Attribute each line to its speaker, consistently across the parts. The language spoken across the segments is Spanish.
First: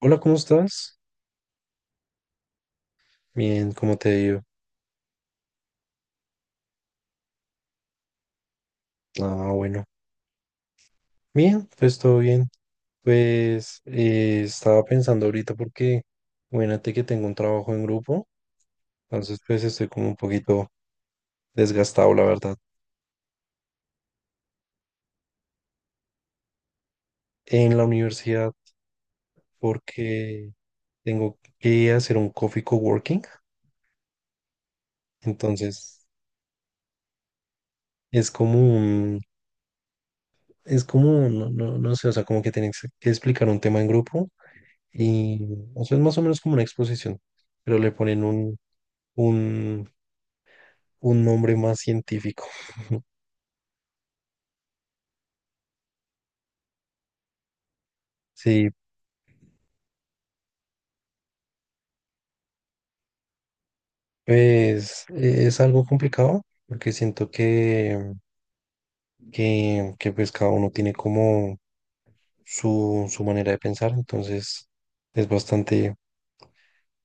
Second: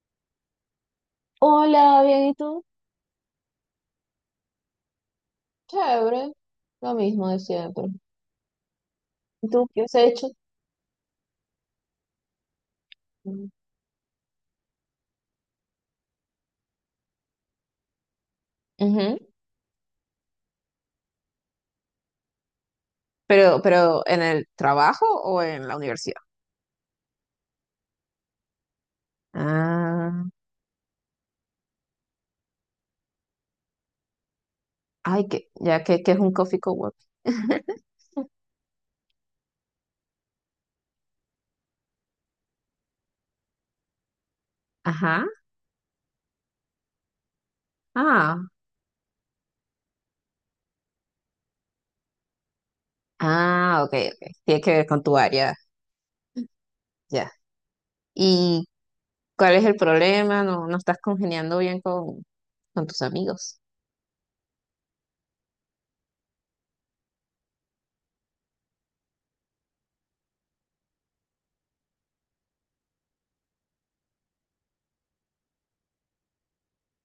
Speaker 1: Hola, ¿cómo estás?
Speaker 2: Hola, bien, ¿y tú?
Speaker 1: Bien, ¿cómo te digo?
Speaker 2: Chévere, lo mismo de siempre. ¿Y
Speaker 1: Ah,
Speaker 2: tú qué
Speaker 1: bueno.
Speaker 2: has hecho?
Speaker 1: Bien, pues todo bien.
Speaker 2: Mm.
Speaker 1: Pues estaba pensando ahorita porque, imagínate que tengo un trabajo en grupo,
Speaker 2: Ujú.
Speaker 1: entonces pues estoy como un poquito desgastado, la verdad,
Speaker 2: Pero ¿en el trabajo o en la universidad?
Speaker 1: en la universidad
Speaker 2: Ah,
Speaker 1: porque tengo que hacer un coffee coworking,
Speaker 2: ay, que ya que,
Speaker 1: entonces
Speaker 2: que es un coffee cowork.
Speaker 1: es como un, es como, no, no, no sé, o sea, como que tienes que explicar un tema en grupo
Speaker 2: Ajá.
Speaker 1: y, o sea, es más o menos como una exposición, pero le ponen
Speaker 2: Ah,
Speaker 1: un, un nombre más científico.
Speaker 2: ah, ok, ok. Tiene que ver con tu área, ya. ¿Y
Speaker 1: Sí,
Speaker 2: cuál es el problema? No, no estás congeniando bien con tus amigos.
Speaker 1: pues es algo complicado porque siento que, pues cada uno tiene como su manera de pensar, entonces es bastante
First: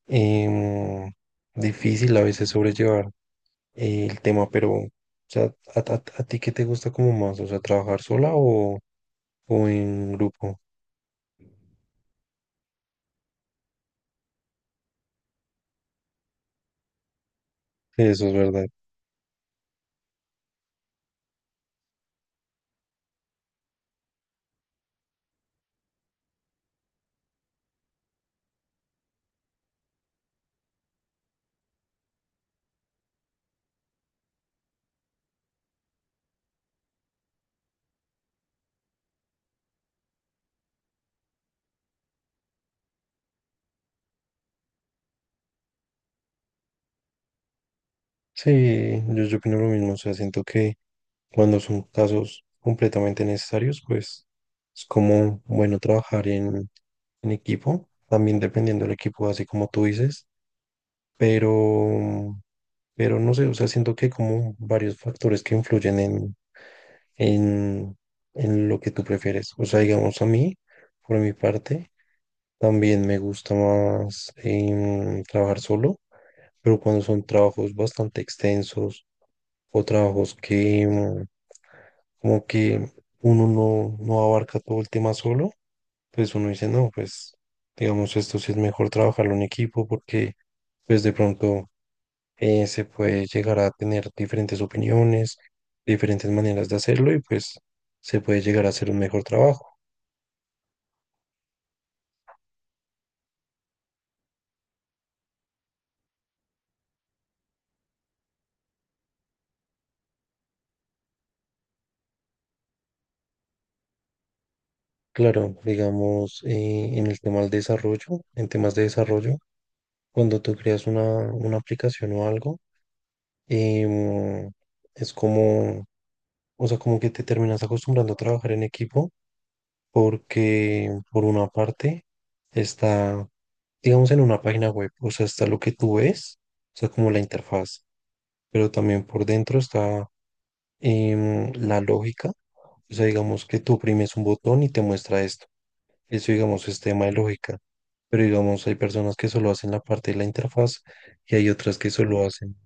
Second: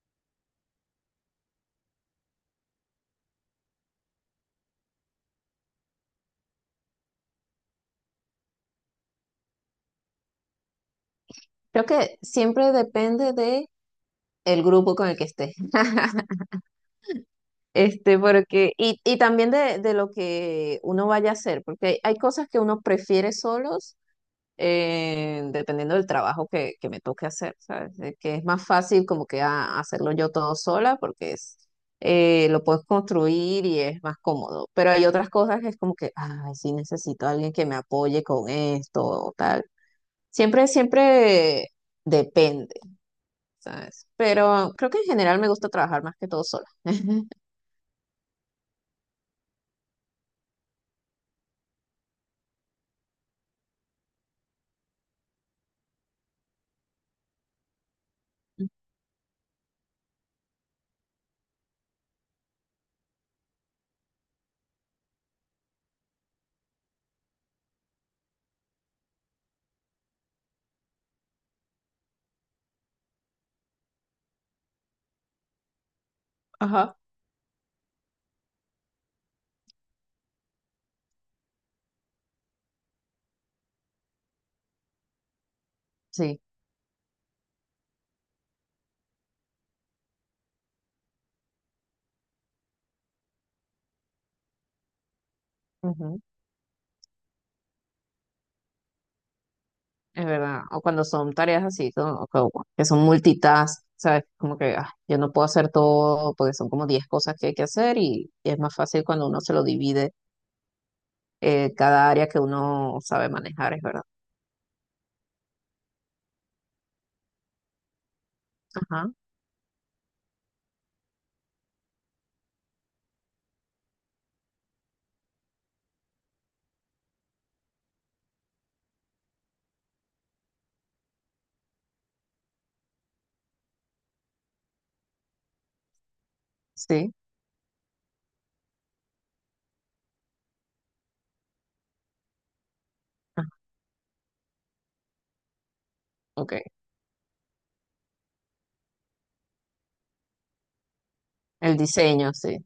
Speaker 1: em, difícil a veces sobrellevar el tema, pero o sea, ¿a, a ti qué te gusta como más? O sea, ¿trabajar sola o en grupo?
Speaker 2: Creo que siempre depende de el grupo con el que estés.
Speaker 1: Sí, eso es verdad.
Speaker 2: Porque, y también de lo que uno vaya a hacer, porque hay cosas que uno prefiere solos, dependiendo del trabajo que me toque hacer, ¿sabes? De que es más fácil como que hacerlo yo todo sola, porque es, lo puedes construir y es más cómodo. Pero hay otras cosas que es como que, ay, sí necesito a alguien que me apoye con esto o tal. Siempre, siempre depende, ¿sabes? Pero creo que en general me gusta trabajar más que todo sola.
Speaker 1: Sí, yo opino lo mismo, o sea, siento que cuando son casos completamente necesarios, pues es como bueno trabajar en equipo, también dependiendo del equipo, así como tú dices, pero, pero no sé, o sea, siento que hay como varios factores que influyen en, en lo que tú prefieres. O sea, digamos a mí, por mi parte, también me gusta más trabajar solo, pero
Speaker 2: Ajá.
Speaker 1: cuando son trabajos bastante extensos o trabajos que, como que uno no, no abarca todo el tema solo, pues
Speaker 2: Sí,
Speaker 1: uno dice, no, pues digamos, esto sí es mejor trabajarlo en equipo porque pues de pronto se puede llegar a tener diferentes opiniones,
Speaker 2: ujú.
Speaker 1: diferentes maneras de hacerlo y pues se puede llegar a hacer un mejor trabajo.
Speaker 2: Es verdad. O cuando son tareas así, como que son multitask, ¿sabes? Como que yo no puedo hacer todo porque son como 10 cosas que hay que hacer y es más fácil cuando uno se lo divide cada área que uno sabe manejar, es verdad.
Speaker 1: Claro, digamos, en el tema del desarrollo, en temas de
Speaker 2: Ajá,
Speaker 1: desarrollo, cuando tú creas una aplicación o algo, em, es como, o sea, como que te terminas acostumbrando a trabajar en equipo porque por una parte está, digamos, en una página web, o sea, está lo que tú ves, o sea, como
Speaker 2: sí.
Speaker 1: la interfaz, pero también por dentro está la lógica, o sea, digamos
Speaker 2: Ah,
Speaker 1: que tú oprimes un botón y te muestra esto, eso,
Speaker 2: ok.
Speaker 1: digamos, es tema de lógica, pero digamos, hay personas que solo hacen la parte de la interfaz y hay otras
Speaker 2: El
Speaker 1: que solo
Speaker 2: diseño,
Speaker 1: hacen,
Speaker 2: sí.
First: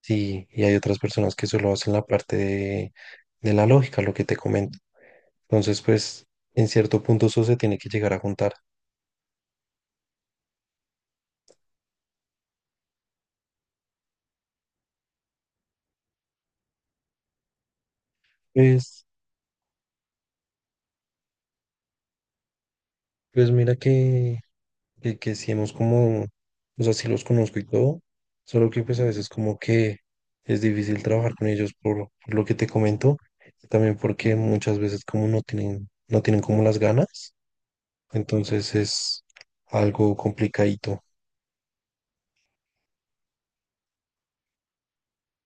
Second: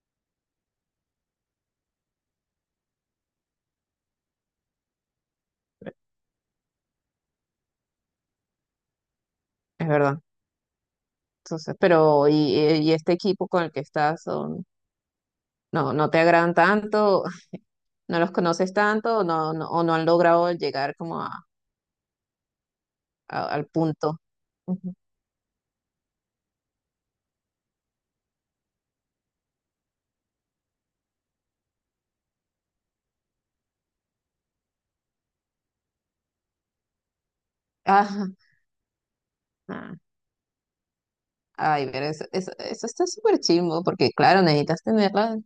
Speaker 1: sí, y hay otras personas que solo hacen la parte de la lógica, lo que te comento. Entonces,
Speaker 2: Es
Speaker 1: pues, en cierto punto eso se tiene que llegar a juntar.
Speaker 2: verdad. Entonces, pero y este equipo con el que estás son, no, no te agradan tanto, no los conoces
Speaker 1: Pues,
Speaker 2: tanto, o no, no, o no han logrado llegar como a,
Speaker 1: pues
Speaker 2: al
Speaker 1: mira
Speaker 2: punto.
Speaker 1: que,
Speaker 2: Ujú.
Speaker 1: que, que sí hemos como, o sea, sí los conozco y todo, solo que pues a veces como que es difícil trabajar con ellos por lo que te comento, y también porque muchas veces como no tienen, no tienen como las ganas,
Speaker 2: Ah,
Speaker 1: entonces es
Speaker 2: ah,
Speaker 1: algo complicadito.
Speaker 2: ay, pero eso está súper chimbo, porque claro, necesitas tenerla.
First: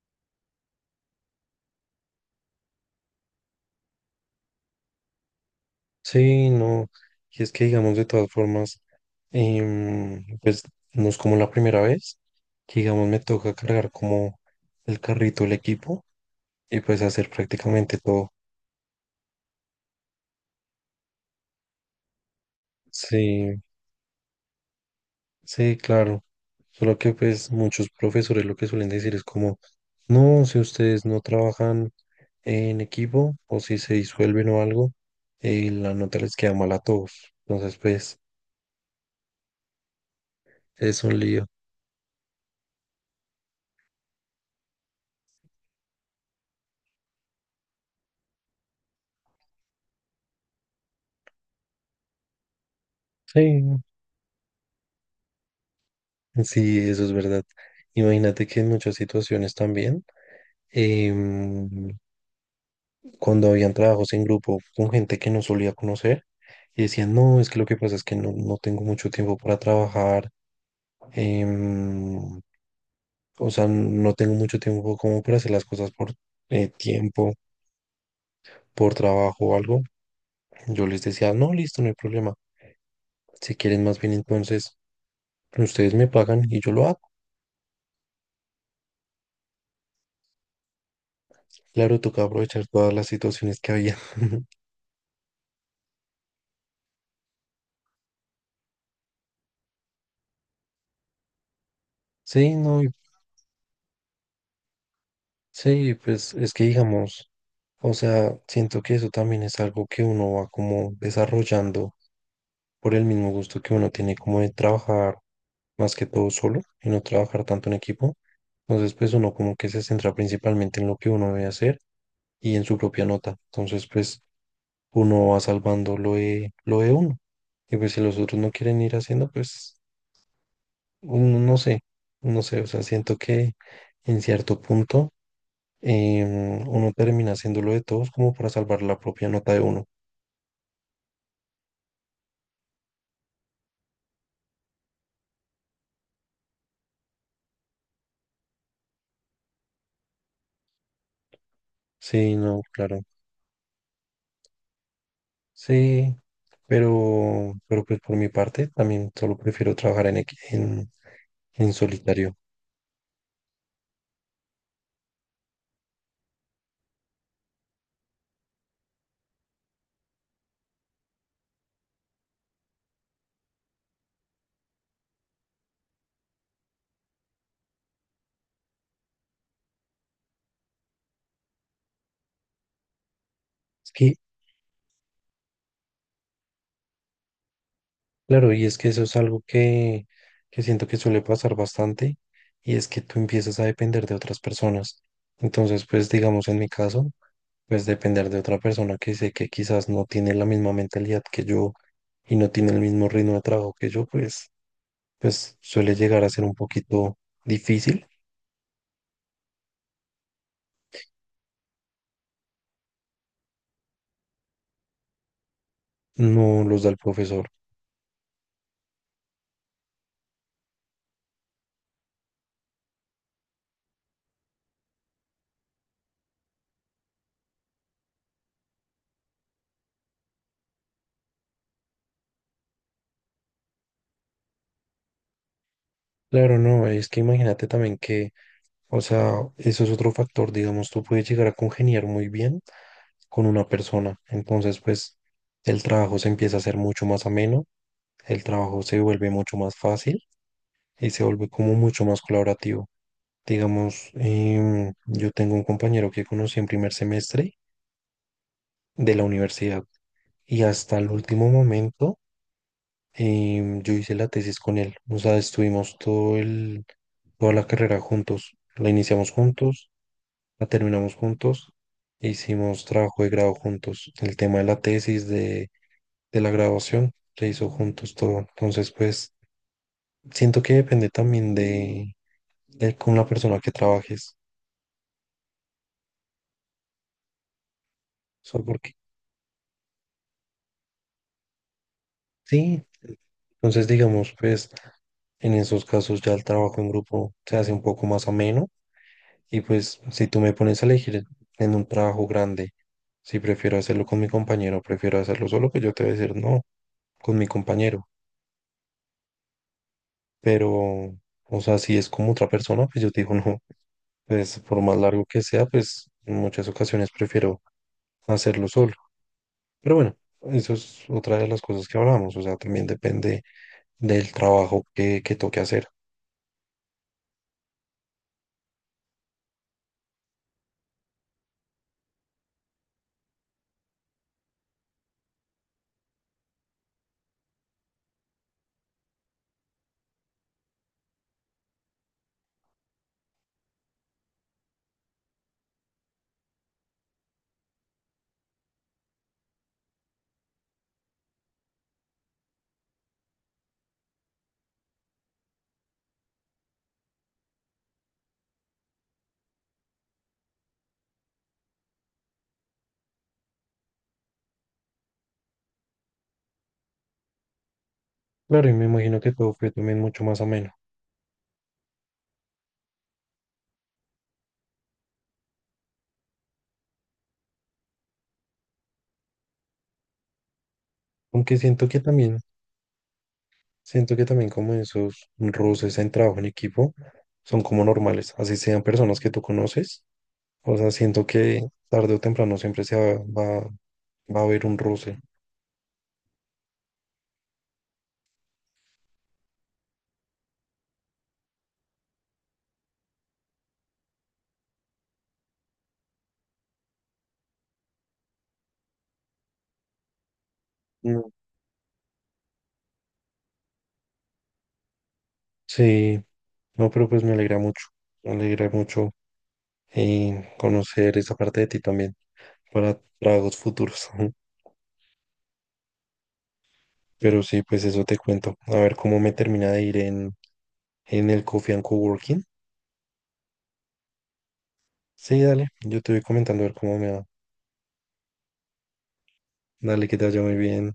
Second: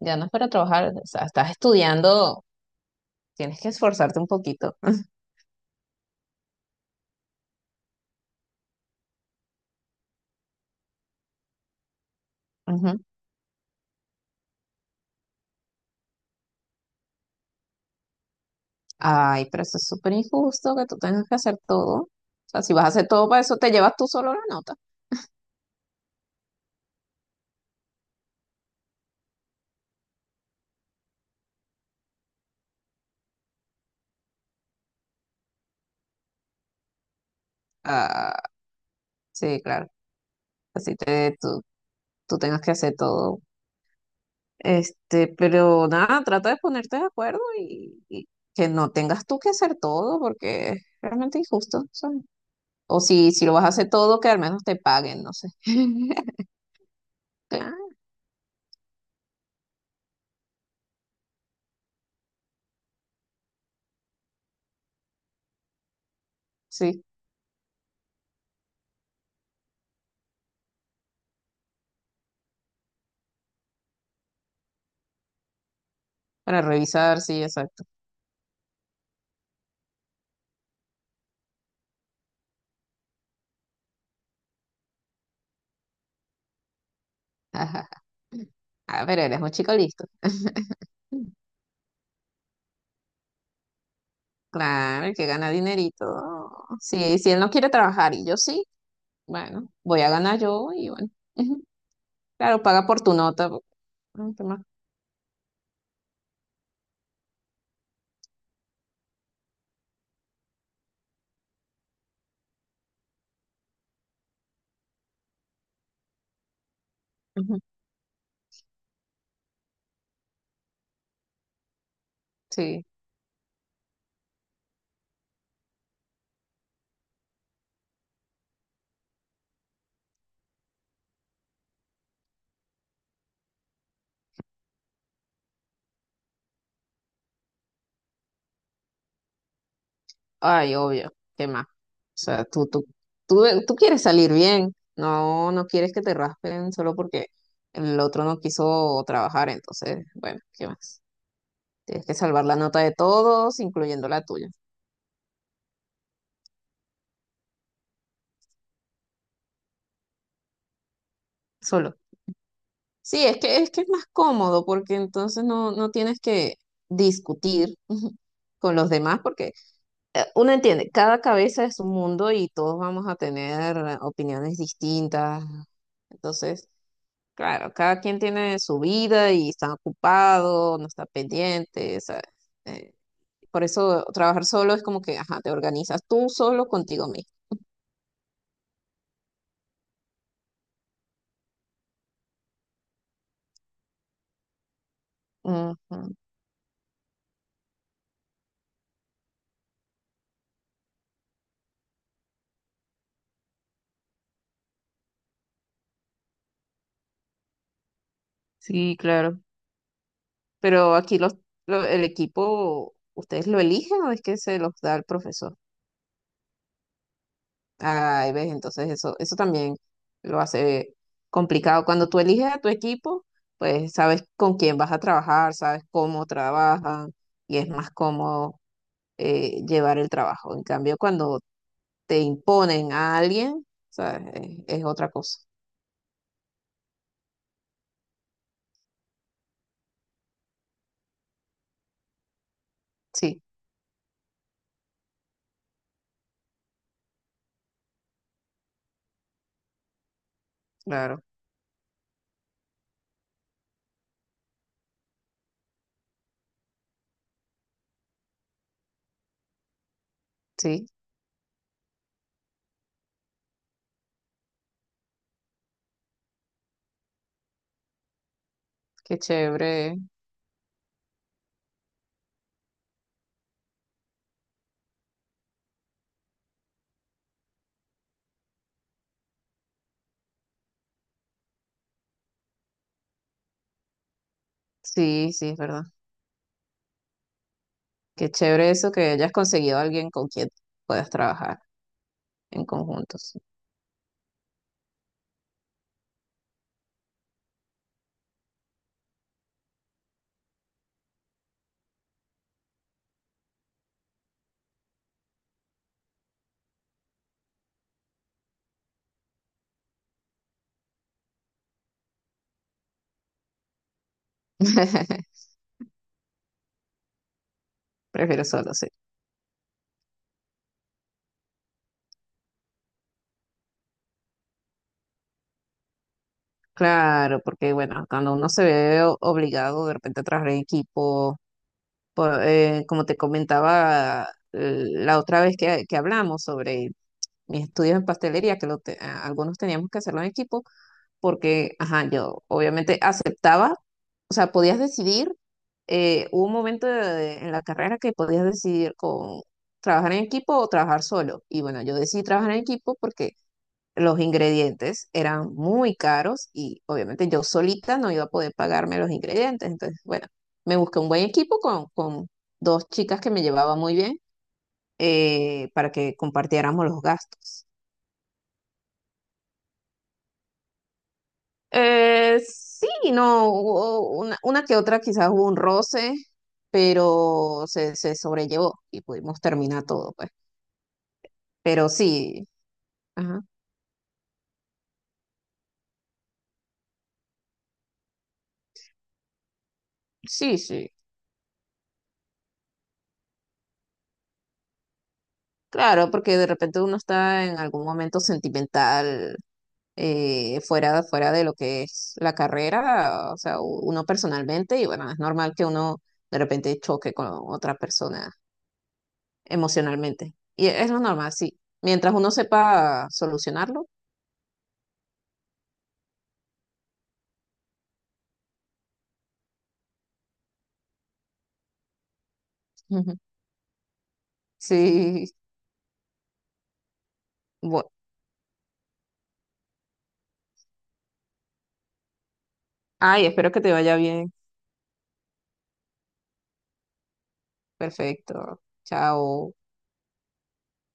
Speaker 2: Ya no es para trabajar, o sea, estás estudiando, tienes que esforzarte un poquito.
Speaker 1: Sí, no, y es que digamos de todas formas, pues no es como la primera vez que
Speaker 2: Ujú.
Speaker 1: digamos me toca cargar como el carrito, el equipo, y pues hacer prácticamente todo.
Speaker 2: Ay, pero eso es súper injusto que tú tengas que hacer todo. O sea, si vas a hacer todo para eso,
Speaker 1: Sí,
Speaker 2: te llevas tú solo la nota.
Speaker 1: sí, claro. Solo que pues muchos profesores lo que suelen decir es como, no, si ustedes no trabajan en equipo o si se disuelven o algo, la nota les queda mal a todos. Entonces pues
Speaker 2: Ah, sí, claro. Así
Speaker 1: es un
Speaker 2: te,
Speaker 1: lío.
Speaker 2: tú, tú tengas que hacer todo. Pero nada, trata de ponerte de acuerdo y que no tengas tú que hacer todo porque es realmente injusto, ¿sabes? O si lo vas a
Speaker 1: Sí,
Speaker 2: hacer todo, que al menos te paguen, no sé.
Speaker 1: sí, eso es verdad.
Speaker 2: Claro,
Speaker 1: Imagínate que en muchas situaciones también, em, cuando habían trabajos en grupo con gente que no solía conocer, y
Speaker 2: sí,
Speaker 1: decían, no, es que lo que pasa es que no, no tengo mucho tiempo para trabajar. em, O sea, no tengo mucho tiempo como para hacer las cosas por
Speaker 2: para revisar,
Speaker 1: tiempo,
Speaker 2: sí, exacto.
Speaker 1: por trabajo o algo. Yo les decía, no, listo, no hay problema. Si quieren más bien, entonces ustedes me pagan y yo lo hago.
Speaker 2: Ajá. Ah, pero eres un chico listo.
Speaker 1: Claro, toca aprovechar todas las situaciones que había.
Speaker 2: Claro, el que gana dinerito. Sí, si él no quiere trabajar y yo sí, bueno, voy a ganar yo y bueno. Ujú.
Speaker 1: Sí,
Speaker 2: Claro,
Speaker 1: no,
Speaker 2: paga por tu nota. Po. ¿Qué más?
Speaker 1: sí, pues es que digamos, o sea, siento que eso también es algo que uno va como desarrollando por el mismo gusto que uno tiene como de trabajar más que todo solo y no trabajar
Speaker 2: Ujú.
Speaker 1: tanto en equipo. Entonces, pues uno como que se centra principalmente en lo que uno debe hacer y en su
Speaker 2: Sí.
Speaker 1: propia nota. Entonces, pues uno va salvando lo de uno. Y pues si los otros no quieren ir haciendo, pues uno no sé, no sé, o sea, siento que en cierto punto uno termina haciendo lo de todos como para salvar la propia nota de uno.
Speaker 2: Ay, obvio. ¿Qué más? O sea, tú quieres salir bien. No, no quieres que te raspen solo porque el otro no quiso trabajar. Entonces, bueno, ¿qué más? Tienes que
Speaker 1: Sí,
Speaker 2: salvar la
Speaker 1: no,
Speaker 2: nota de
Speaker 1: claro.
Speaker 2: todos, incluyendo la tuya.
Speaker 1: Sí, pero pues por mi parte también solo prefiero trabajar en, en
Speaker 2: Solo.
Speaker 1: solitario.
Speaker 2: Sí, es que es más cómodo porque entonces no, no tienes que discutir con los demás porque uno entiende, cada cabeza es un mundo y todos vamos a tener opiniones distintas. Entonces, claro, cada quien tiene su vida y está ocupado, no está pendiente, ¿sabes? Eh, por
Speaker 1: Es
Speaker 2: eso
Speaker 1: que,
Speaker 2: trabajar solo es como que, ajá, te organizas tú solo contigo mismo.
Speaker 1: claro, y es que eso es algo que siento que suele pasar bastante, y es que tú empiezas a depender de otras personas.
Speaker 2: Ujú.
Speaker 1: Entonces, pues digamos en mi caso, pues depender de otra persona que sé que quizás no tiene la misma mentalidad que yo y no tiene el mismo ritmo de trabajo que yo, pues, pues suele llegar a ser un poquito difícil,
Speaker 2: Sí, claro. Pero aquí el equipo, ¿ustedes lo eligen o es que se los da el profesor?
Speaker 1: no los da el profesor.
Speaker 2: Ay, ves, entonces eso también lo hace complicado. Cuando tú eliges a tu equipo, pues sabes con quién vas a trabajar, sabes cómo trabajan y es más cómodo llevar el trabajo. En cambio, cuando te imponen a alguien, ¿sabes? Es otra cosa.
Speaker 1: Claro, no, es que imagínate también que, o sea, eso es otro factor, digamos, tú puedes llegar a congeniar muy bien
Speaker 2: Sí,
Speaker 1: con una persona. Entonces, pues el trabajo se empieza a hacer mucho más ameno, el trabajo se vuelve mucho más fácil y
Speaker 2: claro,
Speaker 1: se vuelve como mucho más colaborativo. Digamos, yo tengo un compañero que conocí en primer semestre de la universidad y
Speaker 2: sí,
Speaker 1: hasta el último momento yo hice la tesis con él. O sea, estuvimos todo el, toda la carrera juntos. La
Speaker 2: qué
Speaker 1: iniciamos juntos,
Speaker 2: chévere.
Speaker 1: la terminamos juntos, hicimos trabajo de grado juntos. El tema de la tesis, de la grabación, le hizo juntos todo. Entonces, pues siento que depende también de con la persona que trabajes.
Speaker 2: Sí, sí, es verdad. Qué
Speaker 1: Solo
Speaker 2: chévere eso
Speaker 1: porque
Speaker 2: que hayas conseguido a alguien con quien puedas trabajar. En
Speaker 1: sí,
Speaker 2: conjuntos.
Speaker 1: entonces digamos, pues en esos casos ya el trabajo en grupo se hace un poco más ameno. Y pues si tú me pones a elegir en un trabajo grande, si prefiero hacerlo con mi compañero, prefiero hacerlo solo, pues yo te voy a decir no, con mi compañero. Pero, o sea, si es como otra persona, pues yo te digo no. Pues por más largo que sea, pues en muchas ocasiones prefiero
Speaker 2: Prefiero
Speaker 1: hacerlo
Speaker 2: solo, sí.
Speaker 1: solo. Pero bueno, eso es otra de las cosas que hablamos, o sea, también depende del trabajo que toque hacer.
Speaker 2: Claro, porque bueno, cuando uno se ve obligado de repente a trabajar en equipo, como te comentaba la otra vez que hablamos sobre mis estudios en pastelería, que algunos teníamos que hacerlo en equipo, porque, ajá, yo obviamente aceptaba, o sea, podías decidir, hubo un momento en la carrera que podías decidir con trabajar en equipo o trabajar solo. Y bueno, yo decidí trabajar en equipo porque los ingredientes eran muy caros y obviamente yo solita no iba a poder pagarme los ingredientes. Entonces, bueno, me busqué un buen equipo con dos chicas que me llevaba muy bien, para que compartiéramos los gastos.
Speaker 1: Claro, y me imagino que todo fue también mucho más ameno,
Speaker 2: Sí, no, hubo una que otra quizás hubo un roce, pero se sobrellevó y pudimos terminar todo, pues.
Speaker 1: aunque
Speaker 2: Pero sí, ajá,
Speaker 1: siento que también como esos roces en trabajo en equipo son como normales, así sean personas que tú conoces,
Speaker 2: sí,
Speaker 1: o sea,
Speaker 2: sí.
Speaker 1: siento que tarde o temprano siempre se va, va a haber un roce.
Speaker 2: Claro, porque de repente uno está en algún momento sentimental, fuera de lo que es la carrera, o sea, uno personalmente, y bueno, es normal que uno de repente choque con otra persona emocionalmente. Y es lo
Speaker 1: Mm.
Speaker 2: normal, sí. Mientras uno sepa solucionarlo.
Speaker 1: Sí, no, pero pues me alegra mucho conocer esa parte de ti también para
Speaker 2: Ujú.
Speaker 1: tragos futuros.
Speaker 2: Sí.
Speaker 1: Pero sí, pues
Speaker 2: bu-
Speaker 1: eso te cuento. A ver cómo me termina de ir en el Coffee and Coworking.
Speaker 2: Ay, espero que te vaya bien.
Speaker 1: Sí, dale, yo te voy comentando a ver cómo me va.
Speaker 2: Perfecto. Chao.
Speaker 1: Dale, que te vaya muy bien.